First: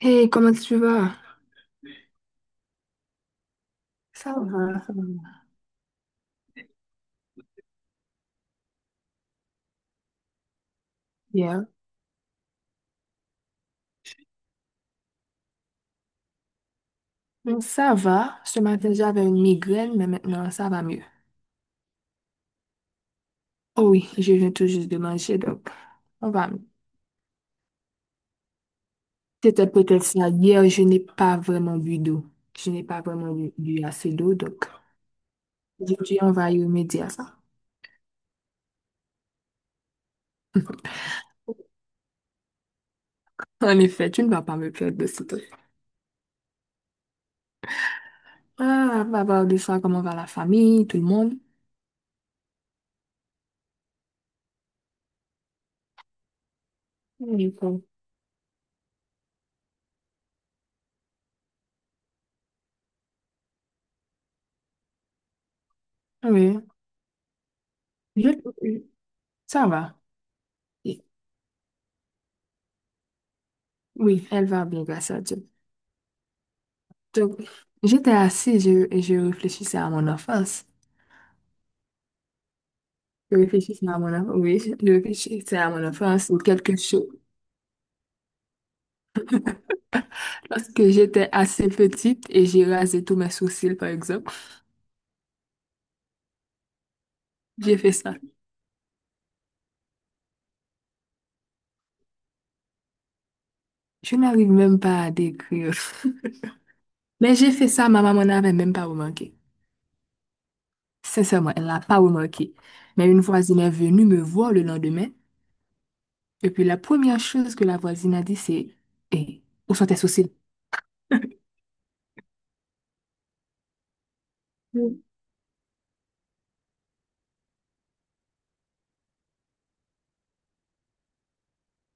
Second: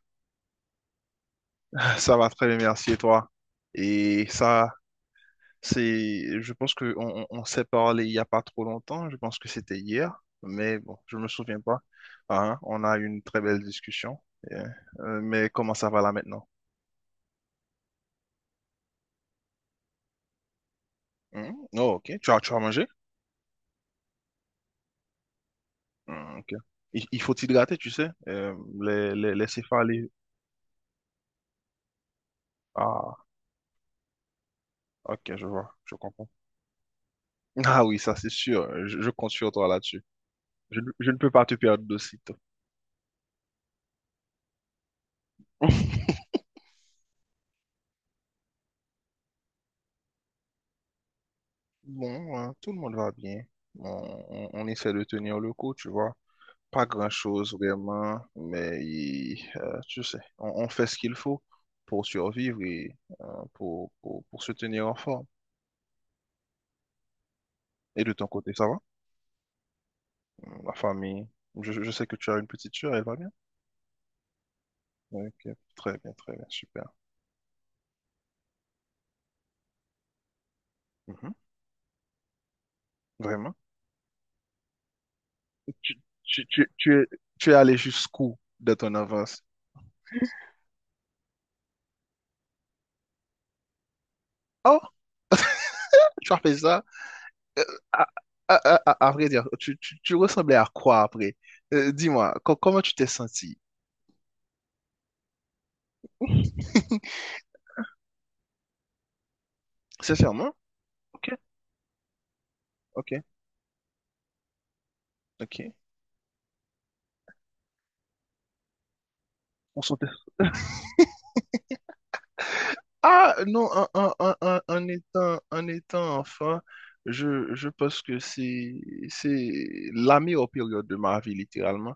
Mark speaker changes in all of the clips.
Speaker 1: Hey, comment tu vas?
Speaker 2: Ça va très bien, merci et toi. Et
Speaker 1: Ça
Speaker 2: ça,
Speaker 1: va, ça va.
Speaker 2: c'est, je pense que on s'est parlé il n'y a pas trop longtemps, je pense que c'était hier, mais bon, je me souviens
Speaker 1: Bien.
Speaker 2: pas. Ah, hein, on a eu une très belle discussion. Et, mais comment ça va là maintenant?
Speaker 1: Ça va. Ce matin, j'avais une migraine, mais maintenant, ça va mieux.
Speaker 2: Hmm, oh, ok, tu as mangé?
Speaker 1: Oh oui, je viens tout juste de manger, donc on
Speaker 2: Hmm,
Speaker 1: va
Speaker 2: ok.
Speaker 1: mieux.
Speaker 2: Il faut t'hydrater, tu sais. Les
Speaker 1: C'était peut-être
Speaker 2: céphalées.
Speaker 1: ça. Hier, je n'ai pas vraiment bu d'eau. Je n'ai pas
Speaker 2: Ah,
Speaker 1: vraiment bu assez d'eau, donc
Speaker 2: ok, je vois, je
Speaker 1: aujourd'hui,
Speaker 2: comprends.
Speaker 1: on va y remédier à ça.
Speaker 2: Ah oui, ça c'est sûr, je compte sur toi là-dessus. Je ne peux pas te perdre de sitôt.
Speaker 1: En effet, tu ne vas pas me perdre de ce truc. Ah, on va voir de ça comment va la famille, tout le monde.
Speaker 2: Bon, hein, tout le monde va bien. On, on essaie de tenir le coup, tu vois. Pas
Speaker 1: Oui,
Speaker 2: grand-chose
Speaker 1: bon.
Speaker 2: vraiment, mais tu sais, on fait ce qu'il faut pour survivre et pour se tenir en forme.
Speaker 1: Oui.
Speaker 2: Et de ton
Speaker 1: Je-
Speaker 2: côté, ça va?
Speaker 1: Ça va.
Speaker 2: La famille, je sais que tu as une petite sœur, elle va bien?
Speaker 1: Oui, elle va bien, grâce à
Speaker 2: Ok,
Speaker 1: Dieu.
Speaker 2: très bien, super.
Speaker 1: Donc, j'étais assise et je réfléchissais à mon enfance.
Speaker 2: Mhm,
Speaker 1: Je
Speaker 2: vraiment?
Speaker 1: réfléchissais à mon enfance, oui, je réfléchissais à mon
Speaker 2: Tu,
Speaker 1: enfance ou
Speaker 2: tu, tu,
Speaker 1: quelque
Speaker 2: tu es,
Speaker 1: chose.
Speaker 2: tu es allé jusqu'où de ton avance?
Speaker 1: Lorsque j'étais assez petite et j'ai rasé tous mes sourcils, par exemple,
Speaker 2: Oh, tu as fait ça? Euh,
Speaker 1: j'ai fait
Speaker 2: à,
Speaker 1: ça.
Speaker 2: à vrai dire, tu ressemblais à quoi après? Dis-moi, comment tu t'es senti?
Speaker 1: Je n'arrive même pas à décrire. Mais j'ai fait ça, ma maman n'avait même pas remarqué.
Speaker 2: Sincèrement? Ok,
Speaker 1: Sincèrement, elle n'a pas remarqué. Mais
Speaker 2: ok,
Speaker 1: une voisine est venue me voir le lendemain.
Speaker 2: ok.
Speaker 1: Et puis la première chose que la voisine a dit, c'est, eh, où
Speaker 2: On
Speaker 1: sont tes
Speaker 2: sentait.
Speaker 1: sourcils?
Speaker 2: Ah non, en, en- en- en- en
Speaker 1: Mm.
Speaker 2: étant, en étant enfant, je pense que c'est la meilleure période de ma vie, littéralement.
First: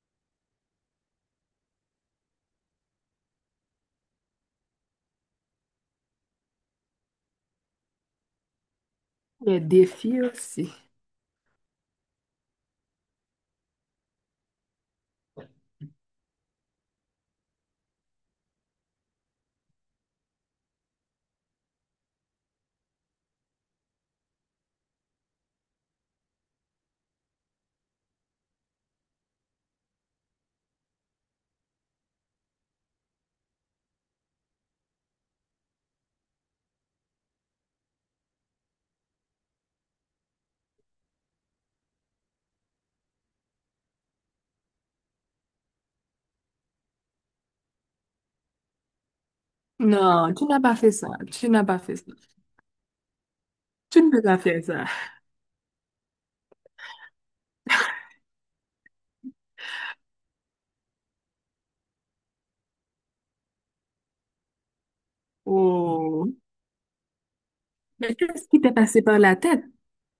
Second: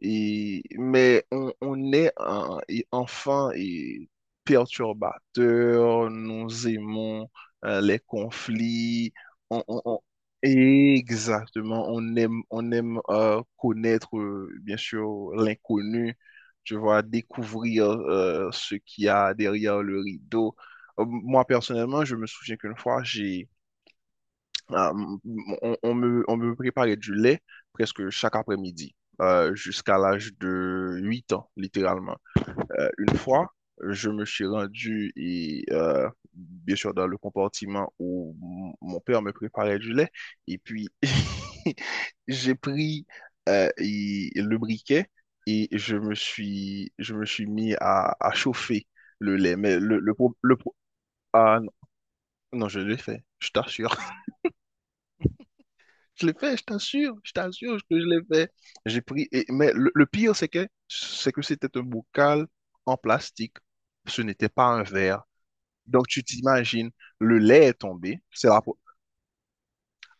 Speaker 2: Et, mais on est et enfant et perturbateur, nous aimons les conflits,
Speaker 1: Les
Speaker 2: on, on- on-
Speaker 1: défis aussi.
Speaker 2: exactement, on aime connaître, bien sûr, l'inconnu, tu vois, découvrir ce qu'il y a derrière le rideau. Moi, personnellement, je me souviens qu'une fois, j'ai euh, on me préparait du lait presque chaque après-midi, jusqu'à l'âge de 8 ans, littéralement. Une fois, je me suis rendu, bien sûr, dans le compartiment où mon père me préparait du lait, et puis j'ai pris le briquet et je me suis mis à chauffer le lait.
Speaker 1: Non, tu n'as pas fait ça. Tu
Speaker 2: Ah,
Speaker 1: n'as
Speaker 2: non,
Speaker 1: pas fait ça.
Speaker 2: non, je l'ai fait, je t'assure.
Speaker 1: Tu ne peux pas faire ça.
Speaker 2: Je l'ai fait, je t'assure que je l'ai fait. J'ai pris, mais le pire, c'est que c'était un bocal en plastique. Ce n'était pas un verre. Donc, tu
Speaker 1: Oh.
Speaker 2: t'imagines, le lait est
Speaker 1: Mais
Speaker 2: tombé.
Speaker 1: qu'est-ce qui t'est passé par la tête?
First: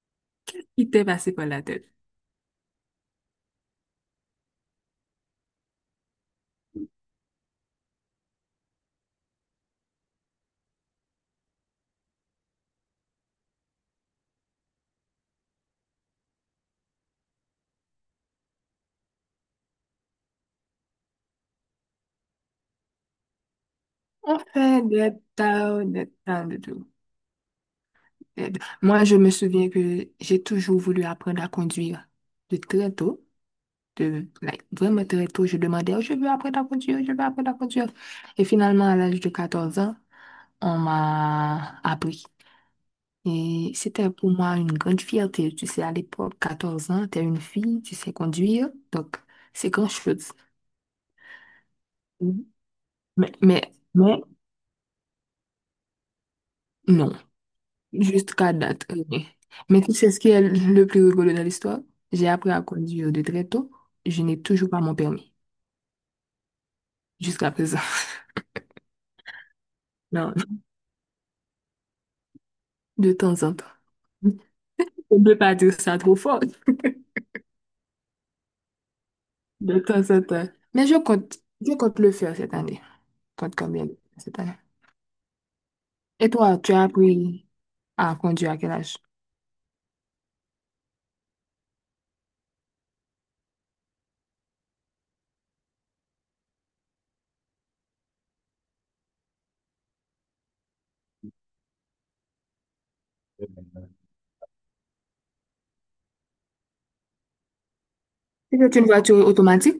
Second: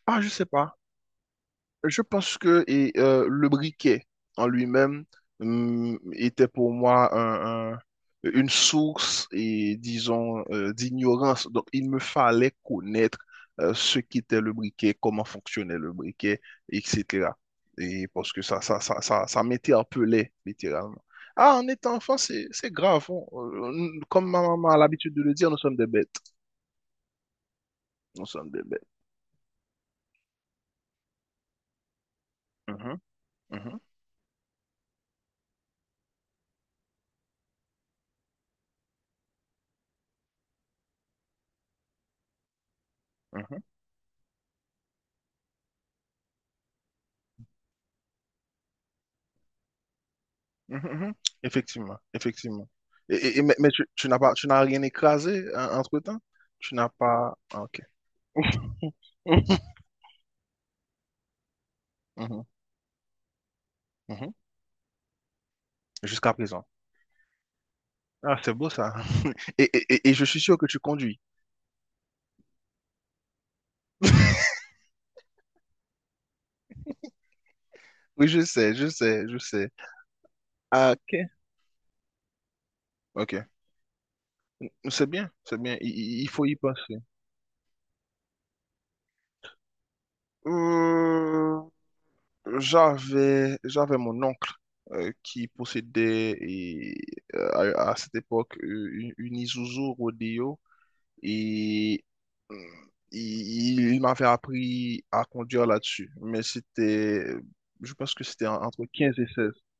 Speaker 2: Ah, je sais pas.
Speaker 1: Qui t'est passé par la tête?
Speaker 2: Je pense que le briquet en lui-même était pour moi une source et disons d'ignorance. Donc il me fallait connaître ce qu'était le briquet, comment fonctionnait le briquet, etc. Et parce que ça m'interpellait littéralement. Ah, en étant enfant, c'est grave. Comme
Speaker 1: On
Speaker 2: ma maman a
Speaker 1: fait
Speaker 2: l'habitude de le dire, nous sommes des
Speaker 1: des
Speaker 2: bêtes.
Speaker 1: tas de tout.
Speaker 2: Nous sommes
Speaker 1: Et
Speaker 2: des bêtes.
Speaker 1: moi, je me souviens que j'ai toujours voulu apprendre à conduire de très
Speaker 2: Mhm,
Speaker 1: tôt.
Speaker 2: mhm,
Speaker 1: De, like, vraiment très tôt, je demandais, oh, je veux apprendre à conduire, je veux apprendre à conduire. Et finalement, à l'âge de 14 ans, on m'a appris.
Speaker 2: mhm.
Speaker 1: Et c'était pour moi une grande fierté. Tu sais, à l'époque, 14 ans, tu es une fille, tu sais conduire, donc c'est grand-chose.
Speaker 2: Mhm, mhm. Effectivement,
Speaker 1: Mhm.
Speaker 2: effectivement. Et,
Speaker 1: Mais,
Speaker 2: et- et- mais,
Speaker 1: mais,
Speaker 2: mais tu, tu n'as
Speaker 1: mais,
Speaker 2: pas, tu n'as rien écrasé entre-temps? Tu n'as
Speaker 1: non,
Speaker 2: pas. Ah, ok.
Speaker 1: jusqu'à date. Rien. Mais tu sais ce qui est le plus rigolo dans l'histoire? J'ai
Speaker 2: Mhm,
Speaker 1: appris à conduire de très tôt. Je
Speaker 2: mhm.
Speaker 1: n'ai toujours pas mon permis,
Speaker 2: Jusqu'à présent.
Speaker 1: jusqu'à présent.
Speaker 2: Ah, c'est beau ça. Et je
Speaker 1: Non,
Speaker 2: suis sûr que tu conduis.
Speaker 1: de temps en temps. On ne peut pas dire ça trop fort,
Speaker 2: Oui, je sais, je sais, je sais.
Speaker 1: de temps en temps. Mais
Speaker 2: Ah,
Speaker 1: je
Speaker 2: ok.
Speaker 1: compte, je compte le faire cette année.
Speaker 2: Ok.
Speaker 1: Compte combien cette année.
Speaker 2: C'est bien, c'est bien. Il
Speaker 1: Et
Speaker 2: faut y
Speaker 1: toi, tu as
Speaker 2: passer.
Speaker 1: appris à conduire à quel âge?
Speaker 2: Euh, j'avais mon oncle qui possédait euh, à cette époque une Isuzu Rodeo et hum, il m'avait appris à conduire là-dessus. Mais c'était, je pense que c'était
Speaker 1: Si c'est
Speaker 2: entre
Speaker 1: une
Speaker 2: 15
Speaker 1: voiture
Speaker 2: et 16.
Speaker 1: automatique.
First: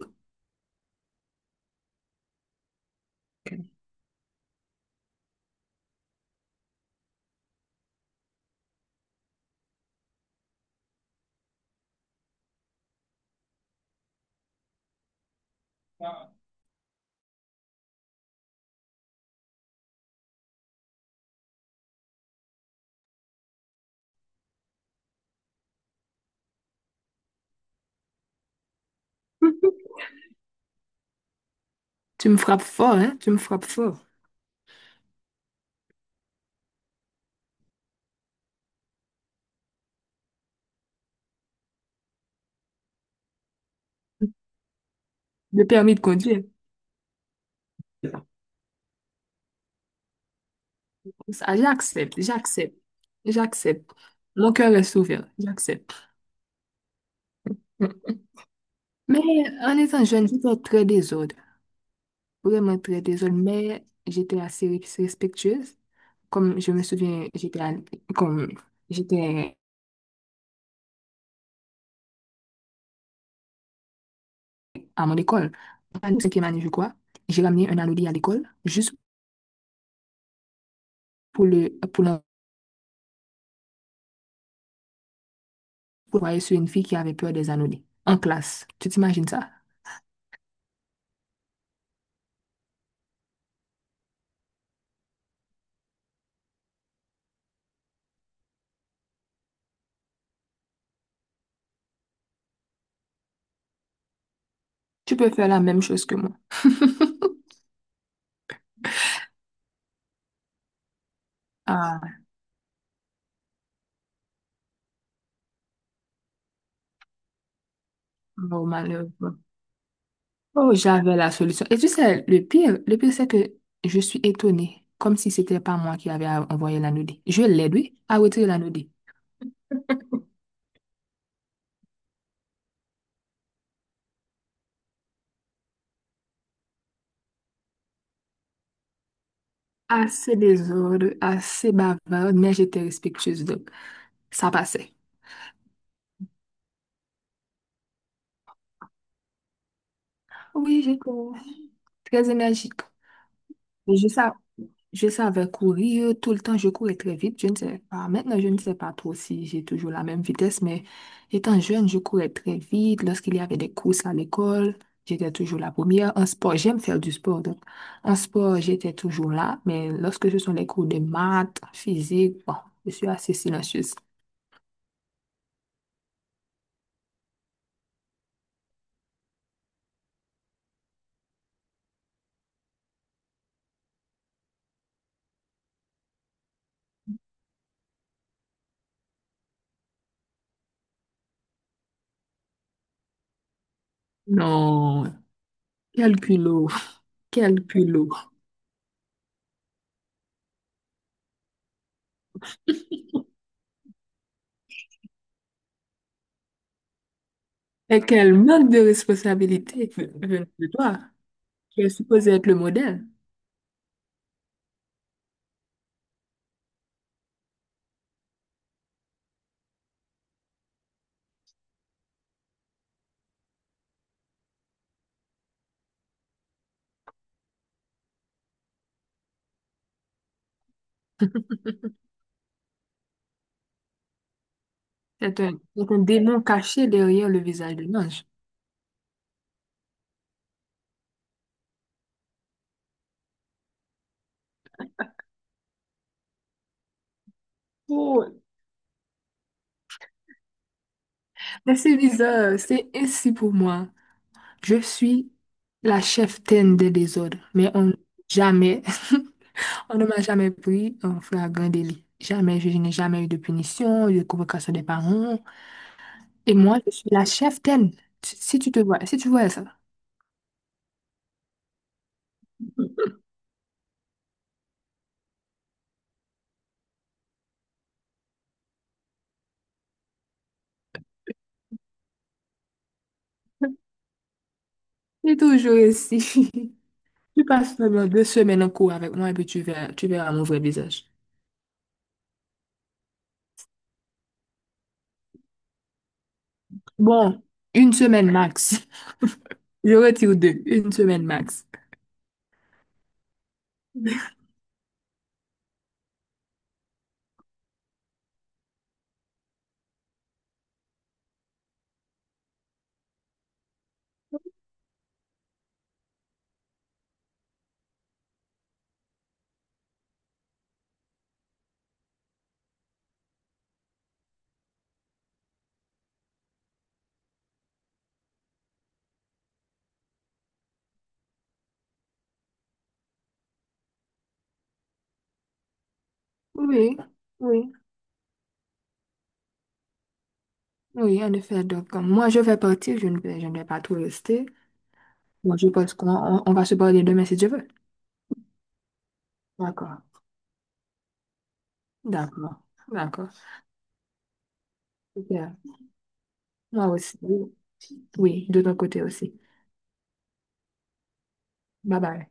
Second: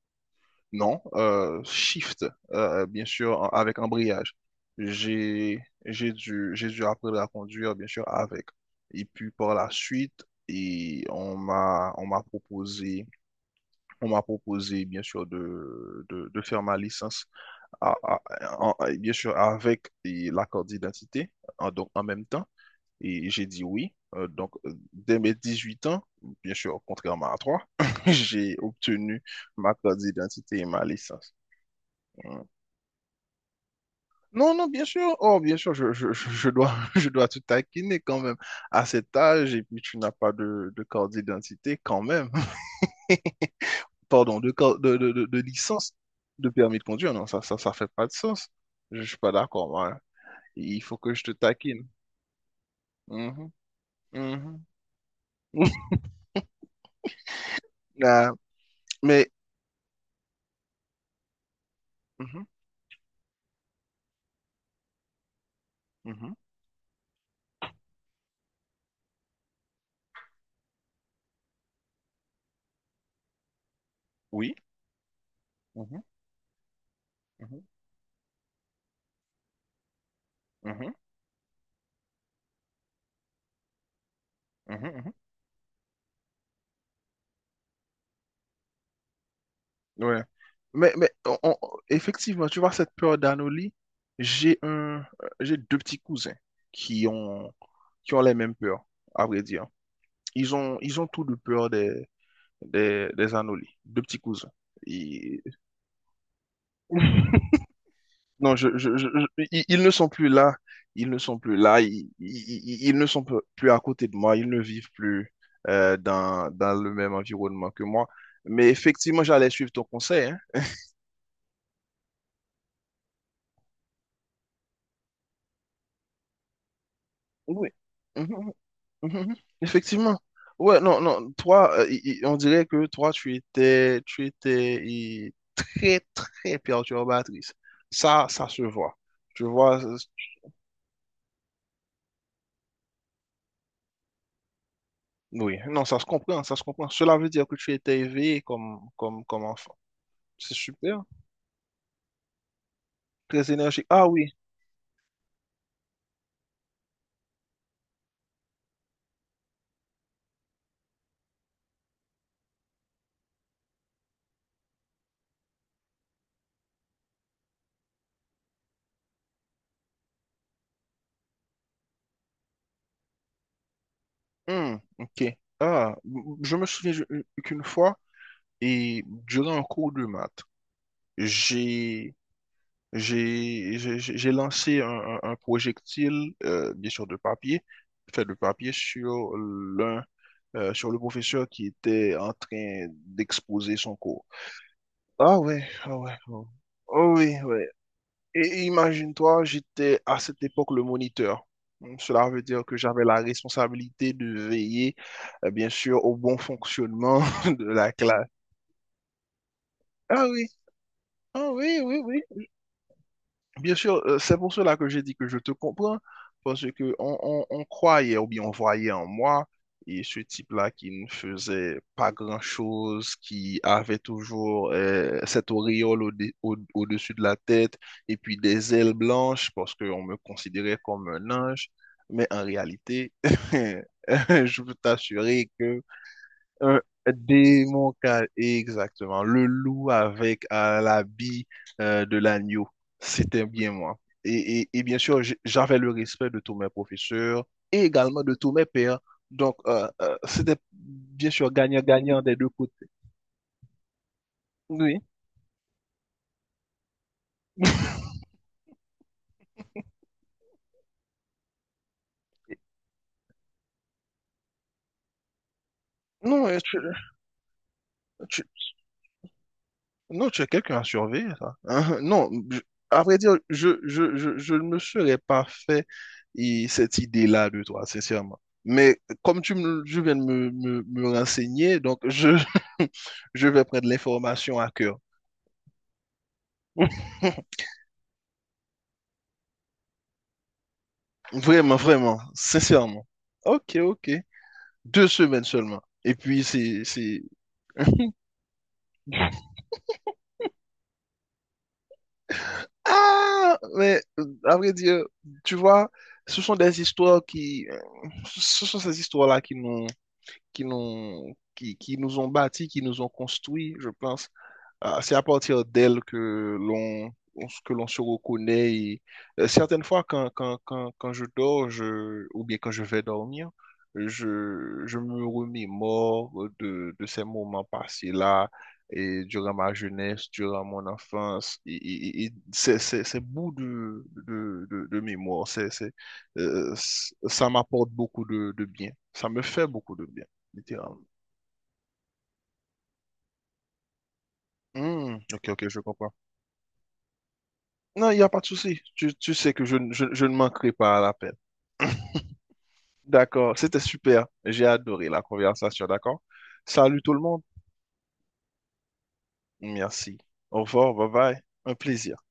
Speaker 2: Non, shift, bien sûr,
Speaker 1: Ok.
Speaker 2: avec embrayage. J'ai dû apprendre à conduire, bien sûr, avec. Et puis par la suite, et on m'a proposé, bien sûr, de faire ma licence, à- à- bien sûr, avec et la carte d'identité, donc en même temps. Et j'ai dit oui. Donc, dès mes 18 ans, bien sûr, contrairement à toi, j'ai obtenu ma carte d'identité et ma licence.
Speaker 1: Tu me
Speaker 2: Mm.
Speaker 1: frappes fort, hein? Tu me frappes fort.
Speaker 2: Non, non, bien sûr. Oh, bien sûr, je dois, je dois te taquiner quand même à cet âge. Et puis, tu n'as pas de carte d'identité quand même. Pardon, de
Speaker 1: Le
Speaker 2: licence,
Speaker 1: permis de conduire.
Speaker 2: de permis de conduire. Non, ça fait pas de sens. Je suis pas d'accord, moi. Hein. Il faut que je te
Speaker 1: Ça,
Speaker 2: taquine. Mhm,
Speaker 1: j'accepte. Mon
Speaker 2: mhm.
Speaker 1: cœur est ouvert, j'accepte. Mm.
Speaker 2: Ah,
Speaker 1: Mais
Speaker 2: mais,
Speaker 1: en étant jeune, j'étais très désordre,
Speaker 2: mhm,
Speaker 1: vraiment très désordre, mais j'étais assez respectueuse.
Speaker 2: mhm.
Speaker 1: Comme je me souviens, comme j'étais
Speaker 2: Oui.
Speaker 1: à mon école,
Speaker 2: Mhm,
Speaker 1: en 5e année, je crois, j'ai
Speaker 2: mhm,
Speaker 1: ramené un anodi à l'école juste
Speaker 2: mhm,
Speaker 1: pour
Speaker 2: mhm, mhm.
Speaker 1: l'envoyer sur une fille qui avait peur des anodis en classe. Tu t'imagines ça?
Speaker 2: Ouais. Mais effectivement, tu vois, cette peur d'anolie, j'ai deux petits cousins qui ont, qui ont les mêmes peurs, à vrai dire. Ils ont tous deux peur des anolies. Deux petits cousins.
Speaker 1: Tu peux
Speaker 2: Et-
Speaker 1: faire la même chose que moi.
Speaker 2: non, ils ne sont plus là. Ils ne sont plus là.
Speaker 1: Ah,
Speaker 2: Ils ne sont plus à côté de moi. Ils ne vivent plus dans le même environnement que moi.
Speaker 1: oh,
Speaker 2: Mais
Speaker 1: malheureux.
Speaker 2: effectivement, j'allais suivre ton conseil, hein.
Speaker 1: Oh, j'avais la solution. Et tu sais, le pire, c'est que je suis étonnée, comme si c'était pas moi qui avait envoyé la. Je
Speaker 2: Oui.
Speaker 1: l'aide, oui, à
Speaker 2: Mhm,
Speaker 1: retirer
Speaker 2: mhm.
Speaker 1: la.
Speaker 2: Mhm, mhm. Effectivement. Ouais, non, non. Toi, on dirait que toi, tu étais très, très perturbatrice. Ça se voit. Tu vois,
Speaker 1: Assez désordre, assez bavarde, mais j'étais respectueuse, donc ça passait.
Speaker 2: oui. Non, ça se comprend, ça se comprend. Cela veut dire que tu étais éveillé comme enfant. C'est
Speaker 1: Oui,
Speaker 2: super.
Speaker 1: j'étais très énergique.
Speaker 2: Très énergique.
Speaker 1: Mais je
Speaker 2: Ah
Speaker 1: sais,
Speaker 2: oui.
Speaker 1: Je savais courir tout le temps, je courais très vite. Je ne sais pas. Maintenant, je ne sais pas trop si j'ai toujours la même vitesse, mais étant jeune, je courais très vite. Lorsqu'il y avait des courses à l'école, j'étais toujours la première. En sport, j'aime faire du sport. Donc, en sport, j'étais toujours là, mais lorsque ce sont les cours de maths, physique, bon, je suis assez silencieuse.
Speaker 2: Hmm, ok. Ah, je me souviens qu'une fois, et durant un cours de maths, j'ai j'ai lancé un projectile, bien sûr de papier, fait de papier sur le professeur qui était en train d'exposer son cours.
Speaker 1: Non,
Speaker 2: Ah ouais, ah ouais,
Speaker 1: quel
Speaker 2: oh,
Speaker 1: culot,
Speaker 2: oh oui,
Speaker 1: quel
Speaker 2: ouais.
Speaker 1: culot.
Speaker 2: Et imagine-toi, j'étais à cette époque le moniteur. Donc, cela veut dire que j'avais la responsabilité de veiller, bien sûr, au bon fonctionnement de la
Speaker 1: Et
Speaker 2: classe.
Speaker 1: quel manque de responsabilité
Speaker 2: Ah
Speaker 1: venant
Speaker 2: oui,
Speaker 1: de toi.
Speaker 2: ah oui,
Speaker 1: Tu es
Speaker 2: oui,
Speaker 1: supposé
Speaker 2: oui.
Speaker 1: être le modèle.
Speaker 2: Bien sûr, c'est pour cela que j'ai dit que je te comprends, parce que on croyait ou bien on voyait en moi et ce type-là qui ne faisait pas grand-chose, qui avait toujours cette auréole au-dessus de la tête et puis des ailes blanches parce qu'on me considérait comme un ange, mais en réalité, je peux t'assurer
Speaker 1: C'est un démon
Speaker 2: un
Speaker 1: caché derrière le visage de
Speaker 2: démon,
Speaker 1: l'ange.
Speaker 2: exactement. Le loup avec l'habit de l'agneau. C'était bien moi. Et bien sûr, j'avais le respect de tous mes professeurs et également de
Speaker 1: Oh.
Speaker 2: tous mes pairs. Donc, c'était bien sûr
Speaker 1: Mais c'est
Speaker 2: gagnant-gagnant des deux
Speaker 1: bizarre,
Speaker 2: côtés.
Speaker 1: c'est ainsi pour moi. Je
Speaker 2: Oui.
Speaker 1: suis la cheftaine des désordres, mais on, jamais, on ne m'a jamais pris en flagrant délit. Jamais, je n'ai jamais eu de punition, de convocation des parents.
Speaker 2: Non,
Speaker 1: Et moi, je suis la cheftaine. Si
Speaker 2: tu,
Speaker 1: si tu te vois, si tu vois ça,
Speaker 2: non, tu as quelqu'un à surveiller, ça. Hein, hein, non, à vrai dire, je ne me serais pas fait et cette idée-là de toi, sincèrement. Mais comme je viens de me renseigner, donc je, je vais prendre l'information à cœur.
Speaker 1: c'est toujours ainsi. Tu passes seulement 2 semaines en cours avec moi et puis tu verras mon vrai visage.
Speaker 2: Vraiment, vraiment, sincèrement. Ok, ok. 2 semaines seulement. Et puis, c'est...
Speaker 1: Bon, une semaine max. Je retire deux, 1 semaine max.
Speaker 2: Ah, mais à vrai dire, tu vois, ce sont des histoires qui. Ce sont ces histoires-là qui nous ont bâtis, qui nous ont construits, je pense. Ah, c'est à partir d'elles que l'on se reconnaît. Et, certaines fois, quand je dors, ou bien quand je vais dormir, je me remémore de ces moments passés-là, et durant ma jeunesse, durant mon enfance, et ces bouts de mémoire,
Speaker 1: Oui,
Speaker 2: ça
Speaker 1: oui,
Speaker 2: m'apporte beaucoup de bien. Ça me fait beaucoup de bien littéralement.
Speaker 1: oui, en effet. Donc, moi, je vais partir. Je ne vais pas tout rester.
Speaker 2: Hmm, ok,
Speaker 1: Moi je
Speaker 2: ok, je
Speaker 1: pense
Speaker 2: comprends.
Speaker 1: on va se parler demain si tu veux.
Speaker 2: Non, il n'y a pas de souci. Tu sais que je, ne-
Speaker 1: D'accord.
Speaker 2: je, je ne manquerai pas à l'appel.
Speaker 1: D'accord. D'accord.
Speaker 2: D'accord, c'était super. J'ai adoré la
Speaker 1: Super.
Speaker 2: conversation, d'accord?
Speaker 1: Moi
Speaker 2: Salut tout
Speaker 1: aussi.
Speaker 2: le monde.
Speaker 1: Oui, oui, de ton côté aussi.
Speaker 2: Merci. Au revoir, bye bye. Un
Speaker 1: Bye
Speaker 2: plaisir.
Speaker 1: bye.